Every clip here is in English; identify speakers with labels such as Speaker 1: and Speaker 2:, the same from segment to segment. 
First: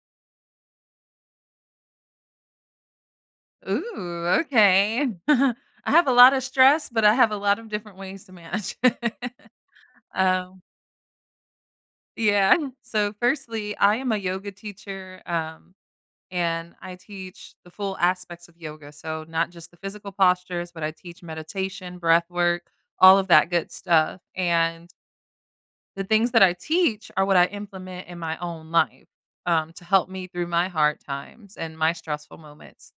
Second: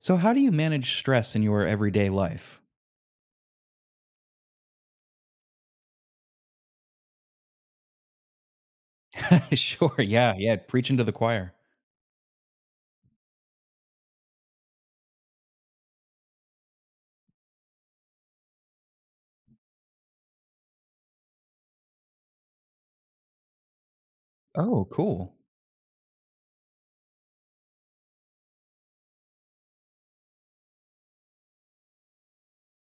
Speaker 1: So, how do you manage stress in your everyday life?
Speaker 2: Ooh, okay. I have a lot of stress, but I have a lot of different ways to manage it.
Speaker 1: Sure. Yeah. Yeah.
Speaker 2: Um,
Speaker 1: Preaching to the choir.
Speaker 2: yeah. So, firstly, I am a yoga teacher and I teach the full aspects of yoga. So, not just the physical postures, but I teach meditation, breath work, all of that good stuff.
Speaker 1: Oh,
Speaker 2: And
Speaker 1: cool.
Speaker 2: the things that I teach are what I implement in my own life to help me through my hard times and my stressful moments.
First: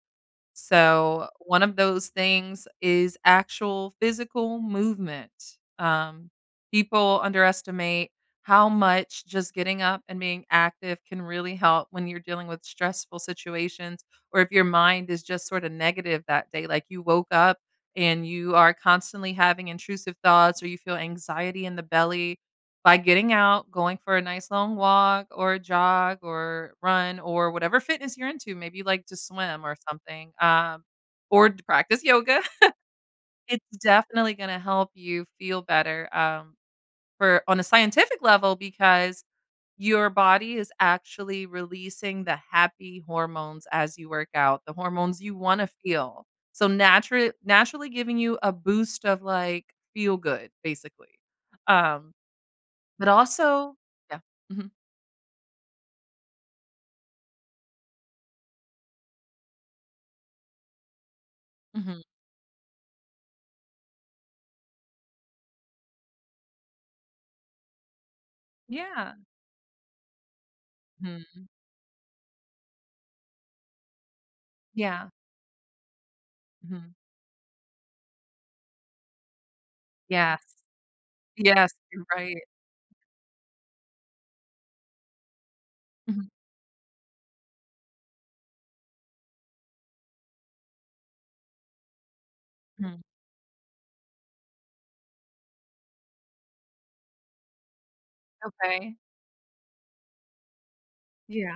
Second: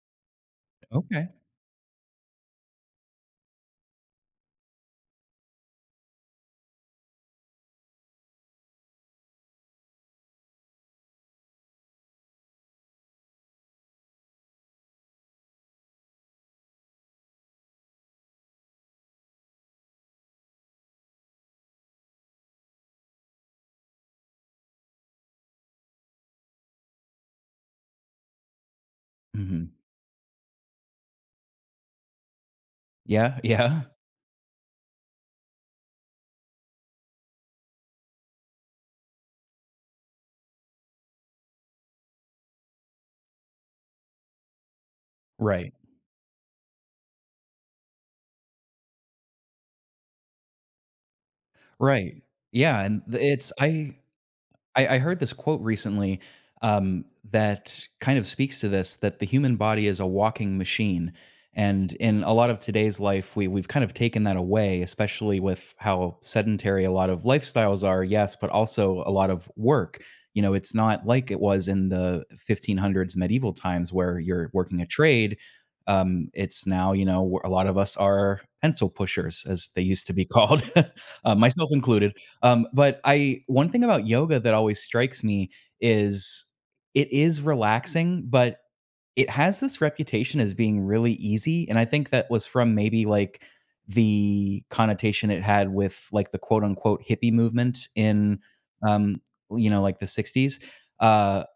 Speaker 1: Okay.
Speaker 2: So, one of those things is actual physical movement. Um, people underestimate how much just getting up and being active can really help when you're dealing with stressful situations, or if your mind is just sort of negative that day. Like, you woke up and you are constantly having intrusive thoughts or you feel anxiety in the belly. By getting out, going for a nice long walk or a jog or run or whatever fitness you're into, maybe you like to swim
Speaker 1: Hmm.
Speaker 2: or something, or to practice yoga,
Speaker 1: Yeah.
Speaker 2: it's
Speaker 1: Yeah.
Speaker 2: definitely gonna help you feel better, for on a scientific level, because your body is actually releasing the happy hormones as you work out, the hormones you wanna
Speaker 1: Right.
Speaker 2: feel. So naturally giving you a boost of, like, feel good, basically. Um,
Speaker 1: Right. Yeah. And
Speaker 2: but
Speaker 1: th- it's,
Speaker 2: also.
Speaker 1: I,
Speaker 2: Yeah. Mhm.
Speaker 1: I, I heard this quote recently um, that kind of speaks to this, that the human body is a walking machine. And
Speaker 2: Mhm.
Speaker 1: in a lot of today's life, we've kind of taken that away, especially with how sedentary a lot of lifestyles are, yes, but also a
Speaker 2: Yeah.
Speaker 1: lot of work. You know, it's not like it
Speaker 2: Mhm.
Speaker 1: was in the 1500s, medieval times, where you're working a
Speaker 2: Yeah.
Speaker 1: trade. It's now,
Speaker 2: Mhm.
Speaker 1: you know, a lot of us are pencil pushers, as they used to be
Speaker 2: Yes.
Speaker 1: called. Myself
Speaker 2: Yes, you're
Speaker 1: included.
Speaker 2: right.
Speaker 1: But I one thing about yoga that always strikes me
Speaker 2: Mhm,
Speaker 1: is it is relaxing, but it has this reputation as being really easy. And I think that was from
Speaker 2: mhm.
Speaker 1: maybe like the connotation it had with, like, the quote unquote hippie movement in,
Speaker 2: Okay.
Speaker 1: um, you know, like the 60s. Uh
Speaker 2: Yeah.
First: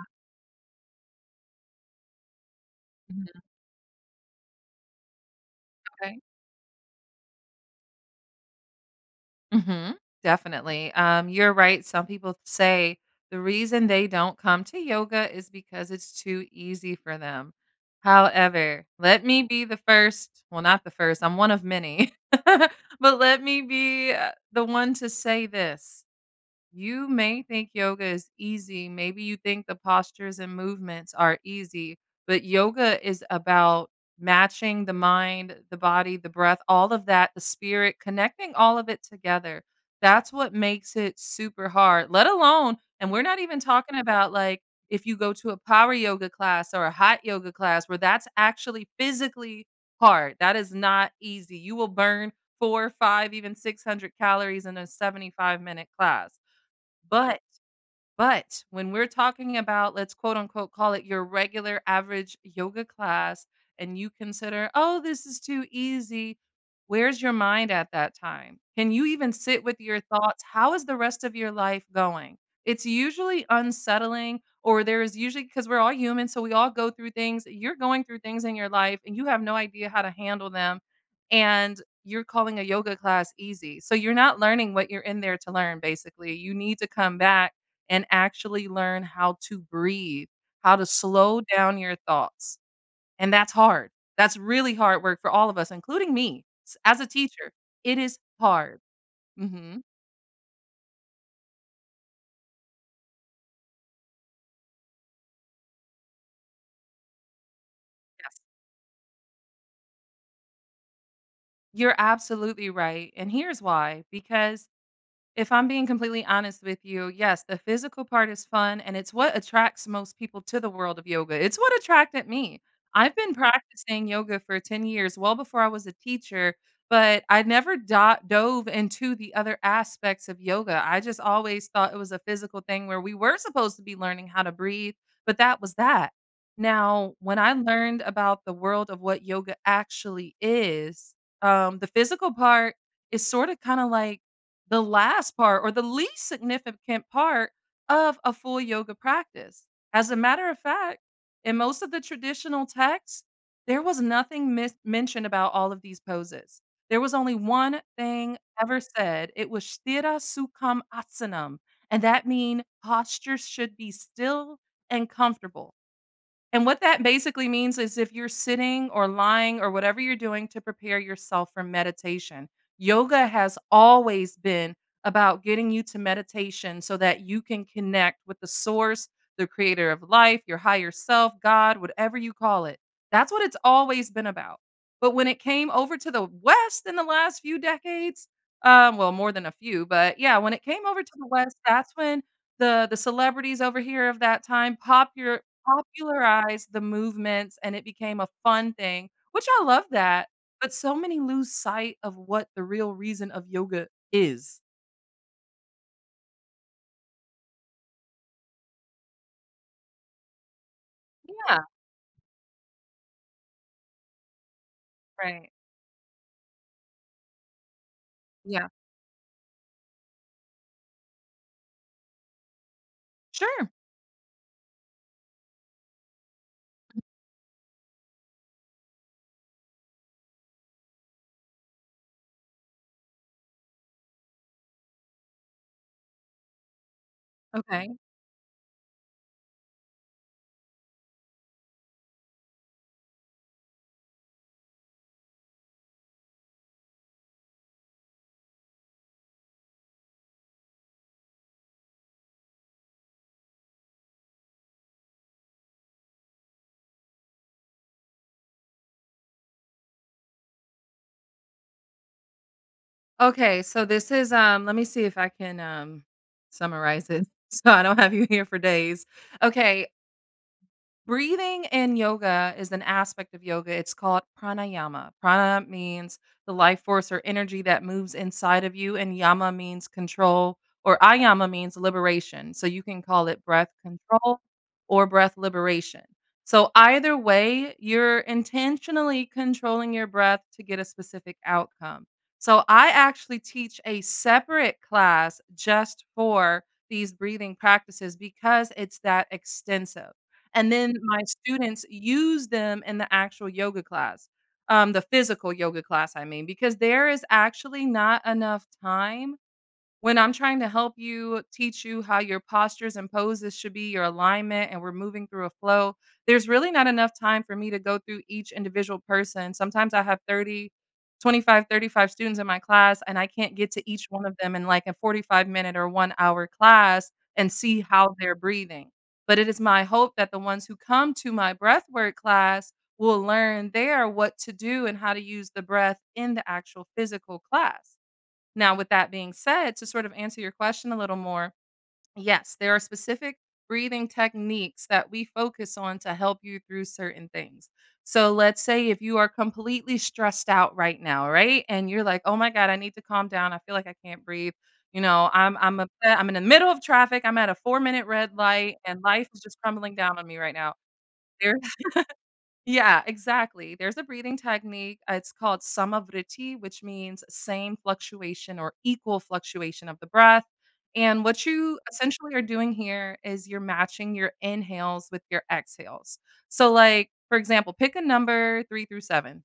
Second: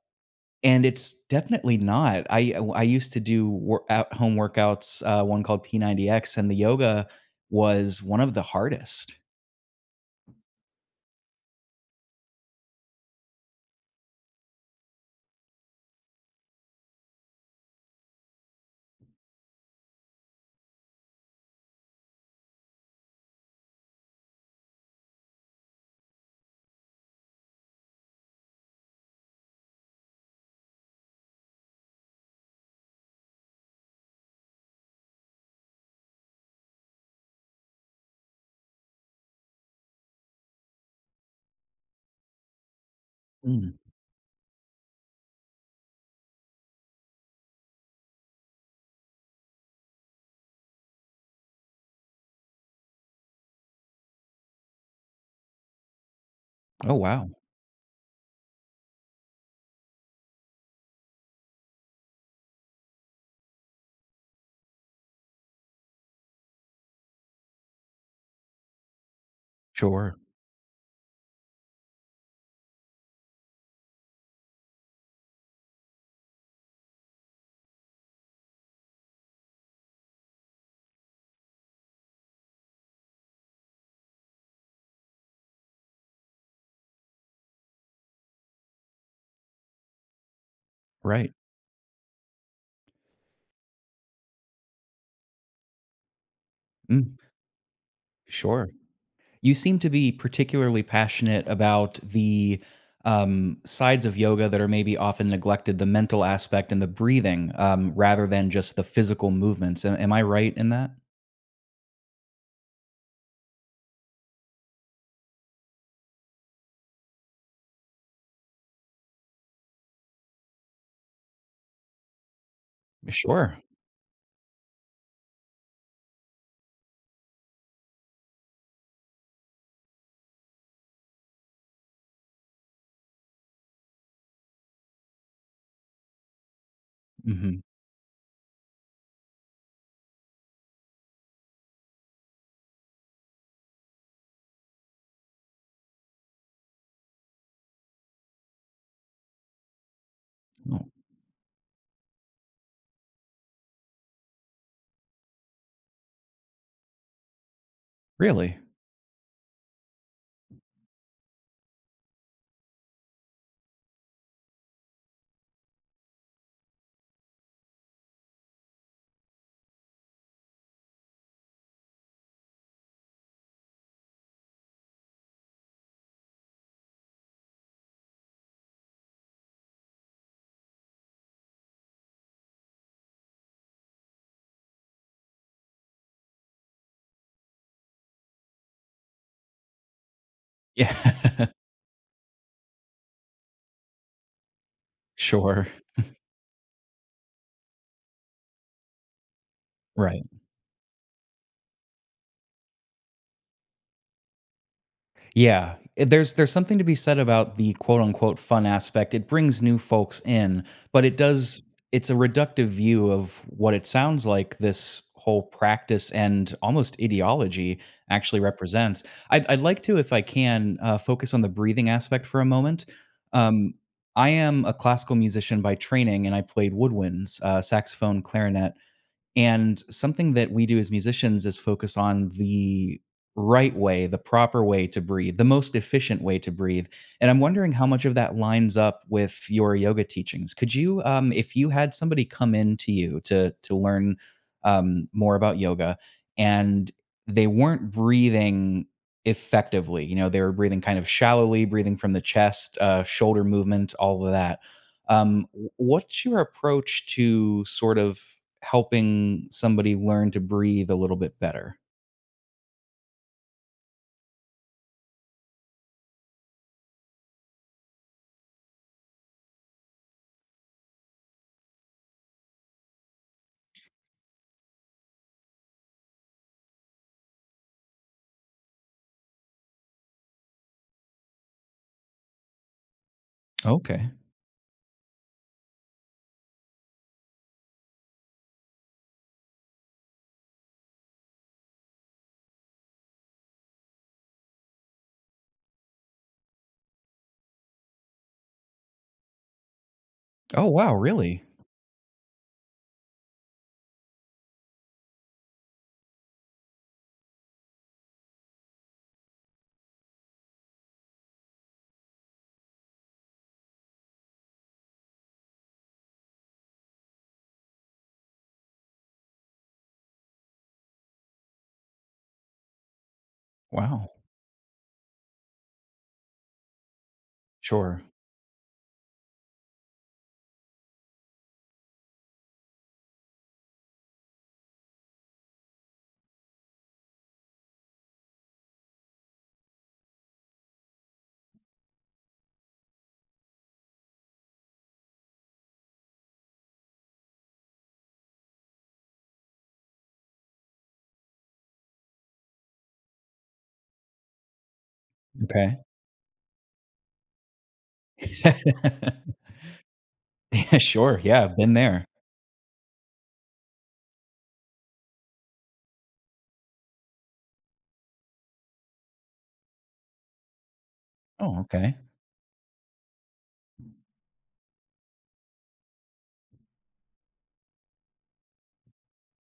Speaker 1: and it's definitely not. I used to
Speaker 2: Mhm.
Speaker 1: do at home workouts, one called
Speaker 2: Okay.
Speaker 1: P90X, and the yoga was one of the hardest.
Speaker 2: Mhm. Definitely. You're right. Some people say the reason they don't come to yoga is because it's too easy for them. However, let me be the first. Well, not the first, I'm one of many, but let me be, the one to say this. You may think yoga is easy. Maybe you think the postures and movements are easy, but yoga is about matching the mind, the body, the breath, all of that, the spirit, connecting all of it together. That's what makes it super hard. Let alone, and we're not even
Speaker 1: Mm.
Speaker 2: talking about, like, if you go to a power yoga class or a hot yoga class where that's actually physically hard. That is not easy. You will burn four, five, even 600 calories in a 75-minute class,
Speaker 1: Oh, wow.
Speaker 2: but, but when we're talking about, let's quote unquote call it your regular average yoga class, and you consider, oh, this is too easy, where's your mind at that time? Can you even sit with your
Speaker 1: Sure.
Speaker 2: thoughts? How is the rest of your life going? It's usually unsettling, or there is, usually, because we're all human, so we all go through things. You're going through things in your life, and you have no idea how to handle them. And you're calling a yoga class easy. So you're not learning what you're in there to learn, basically. You need to come back and actually learn how to breathe, how to
Speaker 1: Right.
Speaker 2: slow down your thoughts, and that's hard. That's really hard work for all of us, including me s as a
Speaker 1: Mm,
Speaker 2: teacher. It is
Speaker 1: sure.
Speaker 2: hard.
Speaker 1: You seem
Speaker 2: Mhm.
Speaker 1: to be particularly passionate about the, sides of yoga that are maybe often neglected, the mental aspect and the breathing, rather
Speaker 2: Yes.
Speaker 1: than just the physical movements. Am I right in that?
Speaker 2: You're absolutely right, and here's why, because if I'm being completely honest with you, yes, the physical part is fun and it's what attracts most people to the world of yoga. It's what attracted me. I've been
Speaker 1: Sure.
Speaker 2: practicing yoga for 10 years, well before I was a teacher, but I never dove into the other aspects of yoga. I just always thought it was a physical thing where we were supposed to be learning how to breathe, but that was that. Now, when I
Speaker 1: Hmm.
Speaker 2: learned about the world of what yoga actually is, the physical part is sort of kind of like the last part or the least significant part of a full yoga practice. As a matter of
Speaker 1: Oh,
Speaker 2: fact, in most of the traditional texts, there was nothing mentioned about all of these poses. There was only one thing
Speaker 1: really?
Speaker 2: ever said. It was sthira sukham asanam, and that means postures should be still and comfortable. And what that basically means is if you're sitting or lying or whatever you're doing to prepare yourself for meditation, yoga has always been about getting you to meditation so that you can connect with the source, the creator of life, your higher self, God, whatever you call it. That's what it's always been about. But when it came over to the West in the last few decades, well, more than a few, but yeah, when it came over to the
Speaker 1: Yeah.
Speaker 2: West, that's when the celebrities over here of that time popular
Speaker 1: Sure.
Speaker 2: popularized the movements and it became a fun thing, which I love
Speaker 1: Right.
Speaker 2: that, but so many lose sight of what the real reason of yoga is.
Speaker 1: Yeah, there's something to be said about the quote unquote fun aspect. It brings new folks in, but it
Speaker 2: Yeah,
Speaker 1: does, it's a reductive view of what it sounds like this whole
Speaker 2: right.
Speaker 1: practice and almost ideology actually
Speaker 2: Yeah.
Speaker 1: represents. I'd like to, if I can, focus on the breathing aspect for a moment.
Speaker 2: Sure.
Speaker 1: Um, I am a classical musician by training, and I played woodwinds, saxophone, clarinet, and something that we do as musicians is focus on the right way, the proper way to breathe, the most efficient way to breathe. And I'm wondering how
Speaker 2: Okay.
Speaker 1: much of that lines up with your yoga teachings. Could you, if you had somebody come in to you to learn, more about yoga, and they weren't breathing effectively, you know, they were breathing kind of shallowly, breathing from the chest, shoulder movement, all of that, what's your approach to sort of helping somebody learn to breathe a little bit better?
Speaker 2: Okay, so let me see if I can summarize it so I don't have you here for days. Okay, breathing in yoga is an aspect of yoga. It's called pranayama. Prana means the life force or energy that moves inside of you, and yama means control, or ayama means liberation. So you can call it breath
Speaker 1: Okay.
Speaker 2: control or breath liberation. So either way, you're intentionally controlling your breath to get a specific outcome. So I actually teach a separate class just for these breathing practices because it's that extensive,
Speaker 1: Oh,
Speaker 2: and
Speaker 1: wow.
Speaker 2: then my
Speaker 1: Really?
Speaker 2: students use them in the actual yoga class, the physical yoga class, I mean, because there is actually not enough time. When I'm trying to help you, teach you how your postures and poses should be, your alignment, and we're moving through a flow, there's really not enough time for me to go through each individual person. Sometimes I have 30, 25, 35 students in my class, and I can't get to each
Speaker 1: Wow.
Speaker 2: one of them in like a 45 minute or 1 hour class and see
Speaker 1: Sure.
Speaker 2: how they're breathing. But it is my hope that the ones who come to my breathwork class will learn there what to do and how to use the breath in the actual physical class. Now, with that being said, to sort of answer your question a little more, yes, there are specific breathing techniques that we focus on to help you through certain things. So, let's say if you are completely stressed out right now, right? And you're like, "Oh my god, I need to calm down. I feel like I can't breathe." You know, I'm
Speaker 1: Okay.
Speaker 2: I'm upset. I'm in the middle of traffic. I'm at a 4-minute red light and life is just crumbling down on me right now.
Speaker 1: Yeah, sure. Yeah,
Speaker 2: There,
Speaker 1: I've been there.
Speaker 2: yeah, exactly. There's a breathing technique. It's called samavriti, which means same fluctuation or equal fluctuation of the breath. And what
Speaker 1: Oh,
Speaker 2: you
Speaker 1: okay.
Speaker 2: essentially are doing here is you're matching your inhales with your exhales. So, like, for example, pick a number three through seven.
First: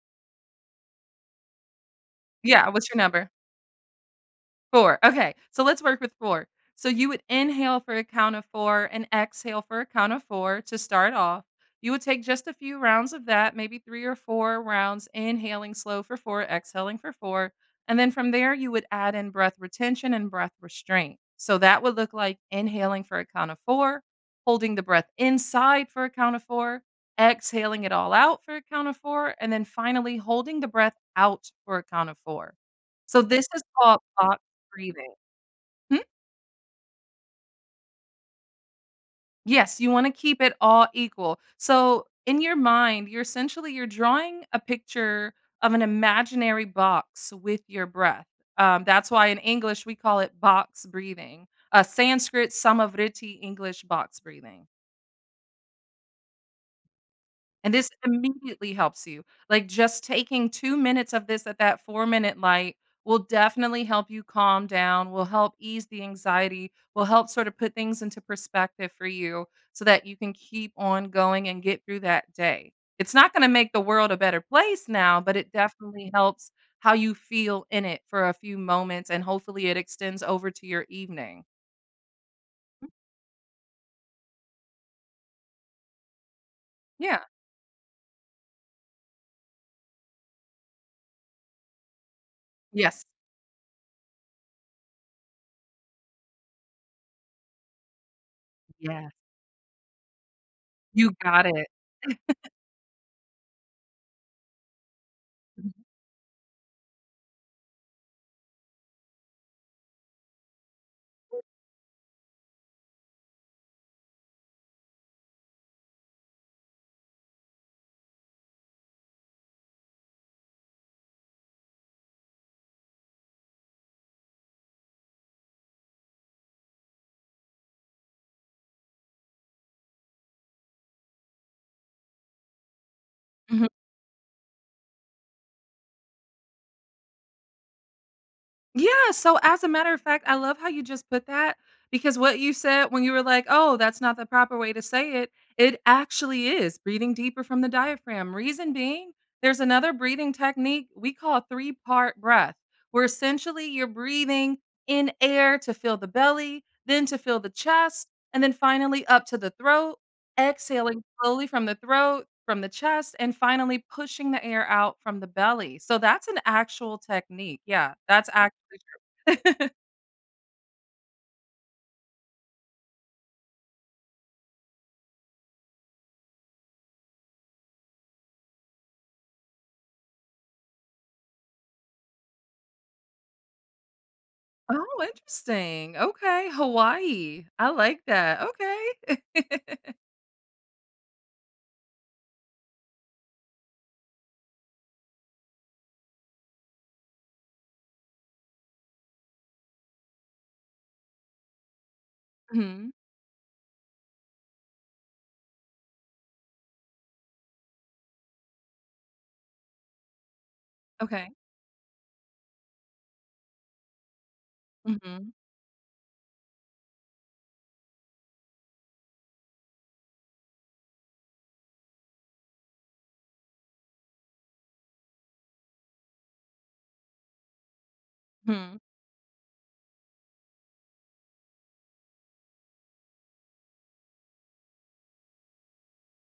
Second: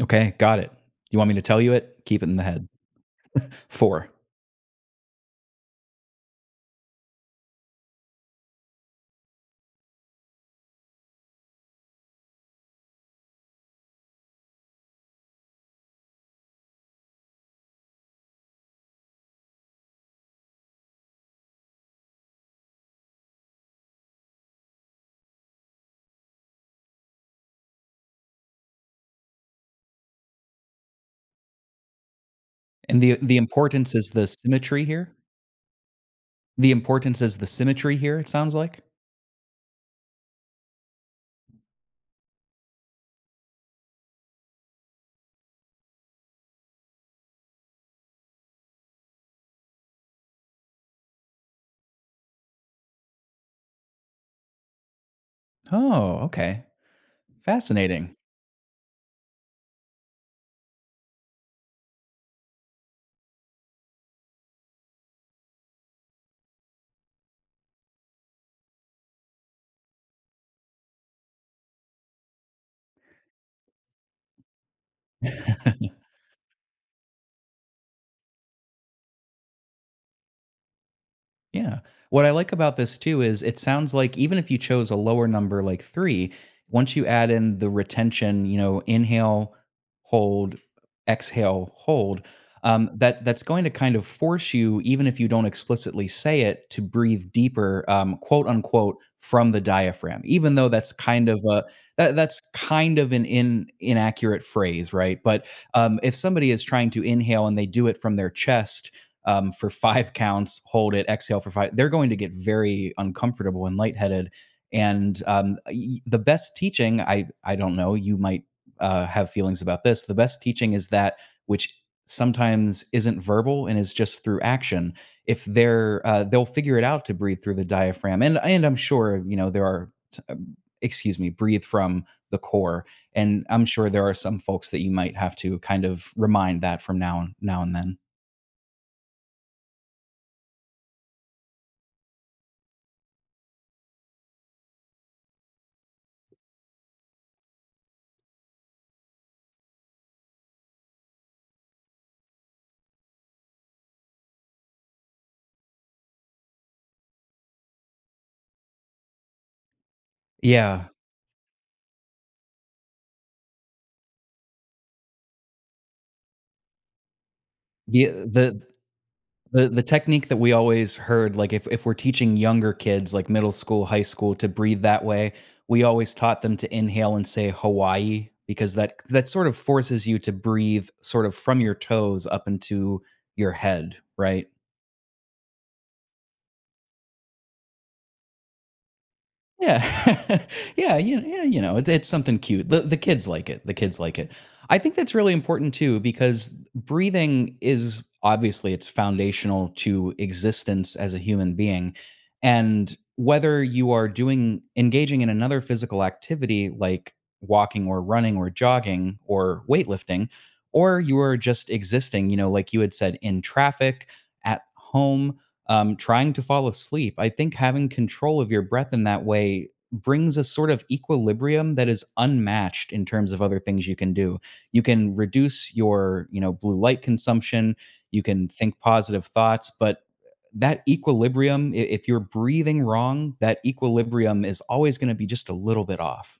Speaker 1: Okay, got it. You want me to tell you it? Keep it in the head.
Speaker 2: Yeah, what's your number?
Speaker 1: Four.
Speaker 2: 4, okay, so let's work with 4. So you would inhale for a count of 4 and exhale for a count of 4 to start off. You would take just a few rounds of that, maybe 3 or 4 rounds, inhaling slow for 4, exhaling for 4, and then from there, you would add in breath retention and breath restraint. So that would look like inhaling for a count of 4, holding the breath inside for a count of 4, exhaling it all out for a count of 4, and then finally holding the breath out for a count of 4.
Speaker 1: And the
Speaker 2: So this is
Speaker 1: importance
Speaker 2: called
Speaker 1: is the
Speaker 2: box
Speaker 1: symmetry
Speaker 2: breathing.
Speaker 1: here.
Speaker 2: Hmm?
Speaker 1: The importance is the symmetry here, it sounds like.
Speaker 2: Yes, you wanna keep it all equal. So, in your mind, you're essentially you're drawing a picture of an imaginary box with your breath. That's why in English, we call it box breathing. Sanskrit, Samavriti; English, box breathing.
Speaker 1: Oh, okay.
Speaker 2: And this
Speaker 1: Fascinating.
Speaker 2: immediately helps you. Like, just taking 2 minutes of this at that 4-minute light will definitely help you calm down, will help ease the anxiety, will help sort of put things into perspective for you so that you can keep on going and get through that day. It's not gonna make the world a better place now, but it definitely helps how you feel in it for a few moments, and hopefully it extends over to your evening.
Speaker 1: Yeah. What I like about this too is it sounds like even if you chose a lower number like 3, once you
Speaker 2: Yeah.
Speaker 1: add in the retention, you know, inhale, hold, exhale, hold,
Speaker 2: Yes.
Speaker 1: that that's going to kind of force you, even if you don't explicitly say it, to breathe deeper, quote unquote,
Speaker 2: Yeah.
Speaker 1: from the diaphragm. Even though that's
Speaker 2: You
Speaker 1: kind of
Speaker 2: got
Speaker 1: a
Speaker 2: it.
Speaker 1: that's kind of an inaccurate phrase, right? But
Speaker 2: Mhm.
Speaker 1: if somebody is trying to inhale and they do it from their chest, for five counts, hold it, exhale for five. They're going to get very uncomfortable and lightheaded. And the best teaching, I don't know, you might have feelings about this. The best teaching is that which sometimes isn't verbal and is just through action. If they're They'll figure it out to breathe through the diaphragm, and I'm sure you know there are. Excuse me, breathe from the core, and I'm
Speaker 2: Mhm.
Speaker 1: sure there are some folks that you might have to kind of remind that from now and now and then.
Speaker 2: Yeah, so as a matter of fact, I love how you just put that, because what you said, when you were like, "Oh, that's not the proper way to say it," it actually is breathing deeper from the diaphragm. Reason being, there's another breathing technique we call three-part breath, where essentially you're breathing in air to fill the belly, then to fill the chest, and then finally up to the throat.
Speaker 1: Yeah.
Speaker 2: Exhaling slowly from the throat, from the chest, and finally pushing the air out from the belly. So that's an actual technique. Yeah,
Speaker 1: The
Speaker 2: that's
Speaker 1: the
Speaker 2: actually true.
Speaker 1: the technique that we always heard, like, if we're teaching younger kids, like, middle school, high school, to breathe that way, we always taught them to inhale and say Hawaii because that that sort of forces you to breathe sort of from your toes up into your head, right?
Speaker 2: Oh, interesting. Okay, Hawaii. I like that. Okay.
Speaker 1: Yeah. Yeah, you know, it's something cute. The kids like it, the kids like it. I think that's really important too because breathing is obviously it's foundational to existence as a human being,
Speaker 2: Mhm.
Speaker 1: and whether you are doing engaging in another physical activity like walking or running or jogging or weightlifting, or you
Speaker 2: Okay.
Speaker 1: are just existing, you know, like you had said, in traffic, at
Speaker 2: Mhm.
Speaker 1: home, trying to fall asleep. I think having control of your breath in that way brings a sort of equilibrium that is unmatched in terms of other things you can do. You can reduce your, you know, blue light consumption, you can think
Speaker 2: Mhm.
Speaker 1: positive thoughts, but that equilibrium, if you're breathing wrong, that equilibrium is always going to be just a little bit off.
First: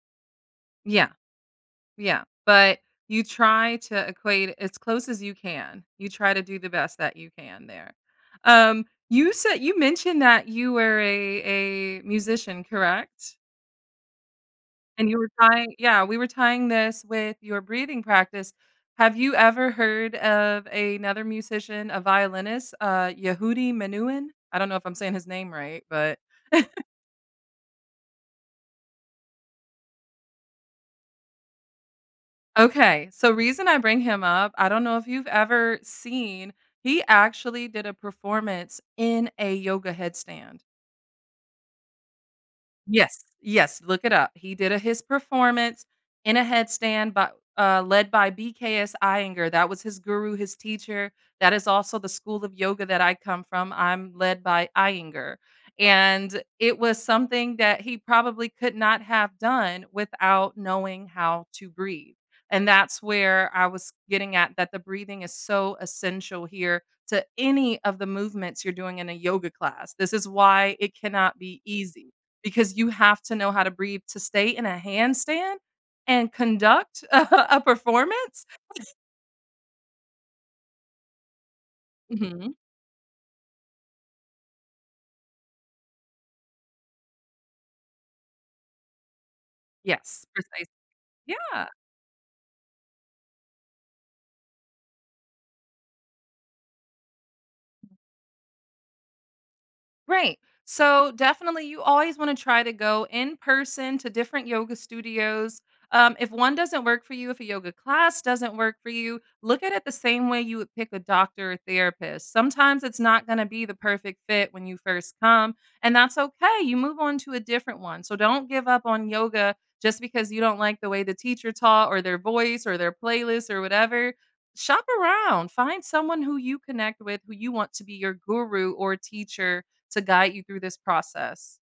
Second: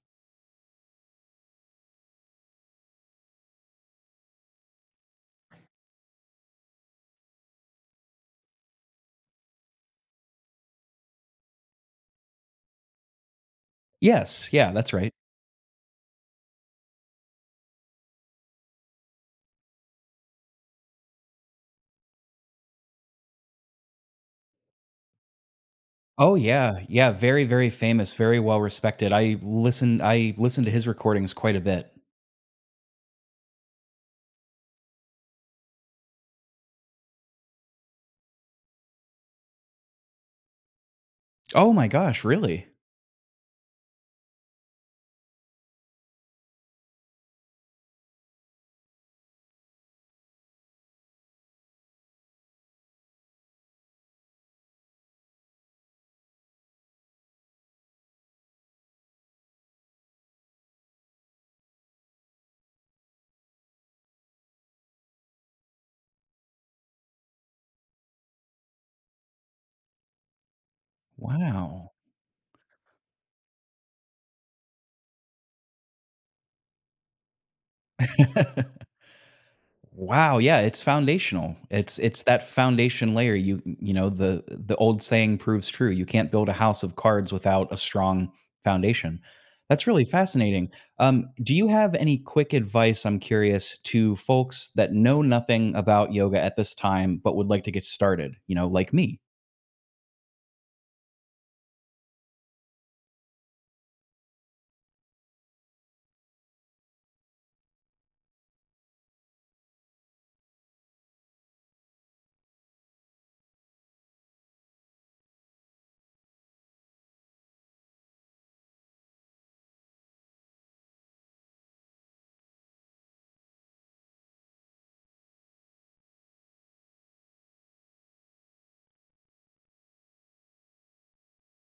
Speaker 2: Yeah, yeah. But you try to equate as close as you can. You try to do the best that you can there. Um, you said you mentioned that you were a musician, correct?
Speaker 1: Yes, yeah, that's
Speaker 2: And
Speaker 1: right.
Speaker 2: you were tying, yeah, we were tying this with your breathing practice. Have you ever heard of another musician, a violinist, Yehudi Menuhin? I don't know if I'm saying his name right, but
Speaker 1: Oh yeah, yeah, very very famous, very well respected. I listen to his recordings quite a bit.
Speaker 2: okay. So, reason I bring him up, I don't know if you've ever seen, he actually did a performance in a yoga headstand.
Speaker 1: Oh my gosh, really?
Speaker 2: Yes, yes, look it up. He did a his performance in a headstand by led by BKS Iyengar. That was his guru, his teacher. That is also the school of yoga that I come from. I'm led by Iyengar. And it was something that he probably could not have done without knowing how to breathe. And that's where I was getting at, that the breathing is so essential here to any of the movements you're doing in a yoga class. This is why it cannot be
Speaker 1: Wow.
Speaker 2: easy, because you have to know how to breathe to stay in a handstand and conduct a performance.
Speaker 1: Wow, yeah, it's foundational. It's that
Speaker 2: Mhm.
Speaker 1: foundation layer. You know, the old saying proves true. You can't build a house of cards without a strong foundation. That's really
Speaker 2: Yes, precisely.
Speaker 1: fascinating. Do you
Speaker 2: Yeah.
Speaker 1: have any quick advice, I'm curious, to folks that know nothing about yoga at this time but would like to get started, you know, like me?
Speaker 2: Right. So definitely, you always want to try to go in person to different yoga studios. If one doesn't work for you, if a yoga class doesn't work for you, look at it the same way you would pick a doctor or therapist. Sometimes it's not going to be the perfect fit when you first come, and that's okay. You move on to a different one. So don't give up on yoga just because you don't like the way the teacher taught or their voice or their playlist or whatever. Shop around, find someone who you connect with, who you want to be your guru or teacher to guide you through this process.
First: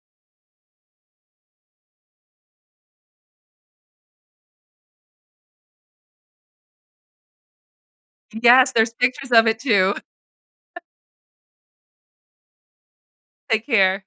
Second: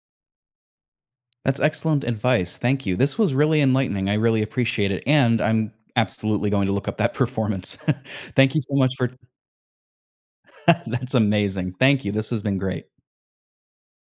Speaker 1: That's excellent advice. Thank you. This was really enlightening. I really appreciate it, and I'm absolutely going to look up that performance. Thank you
Speaker 2: Yes,
Speaker 1: so much
Speaker 2: there's
Speaker 1: for—
Speaker 2: pictures of it too.
Speaker 1: That's amazing. Thank you. This has been great.
Speaker 2: Take care.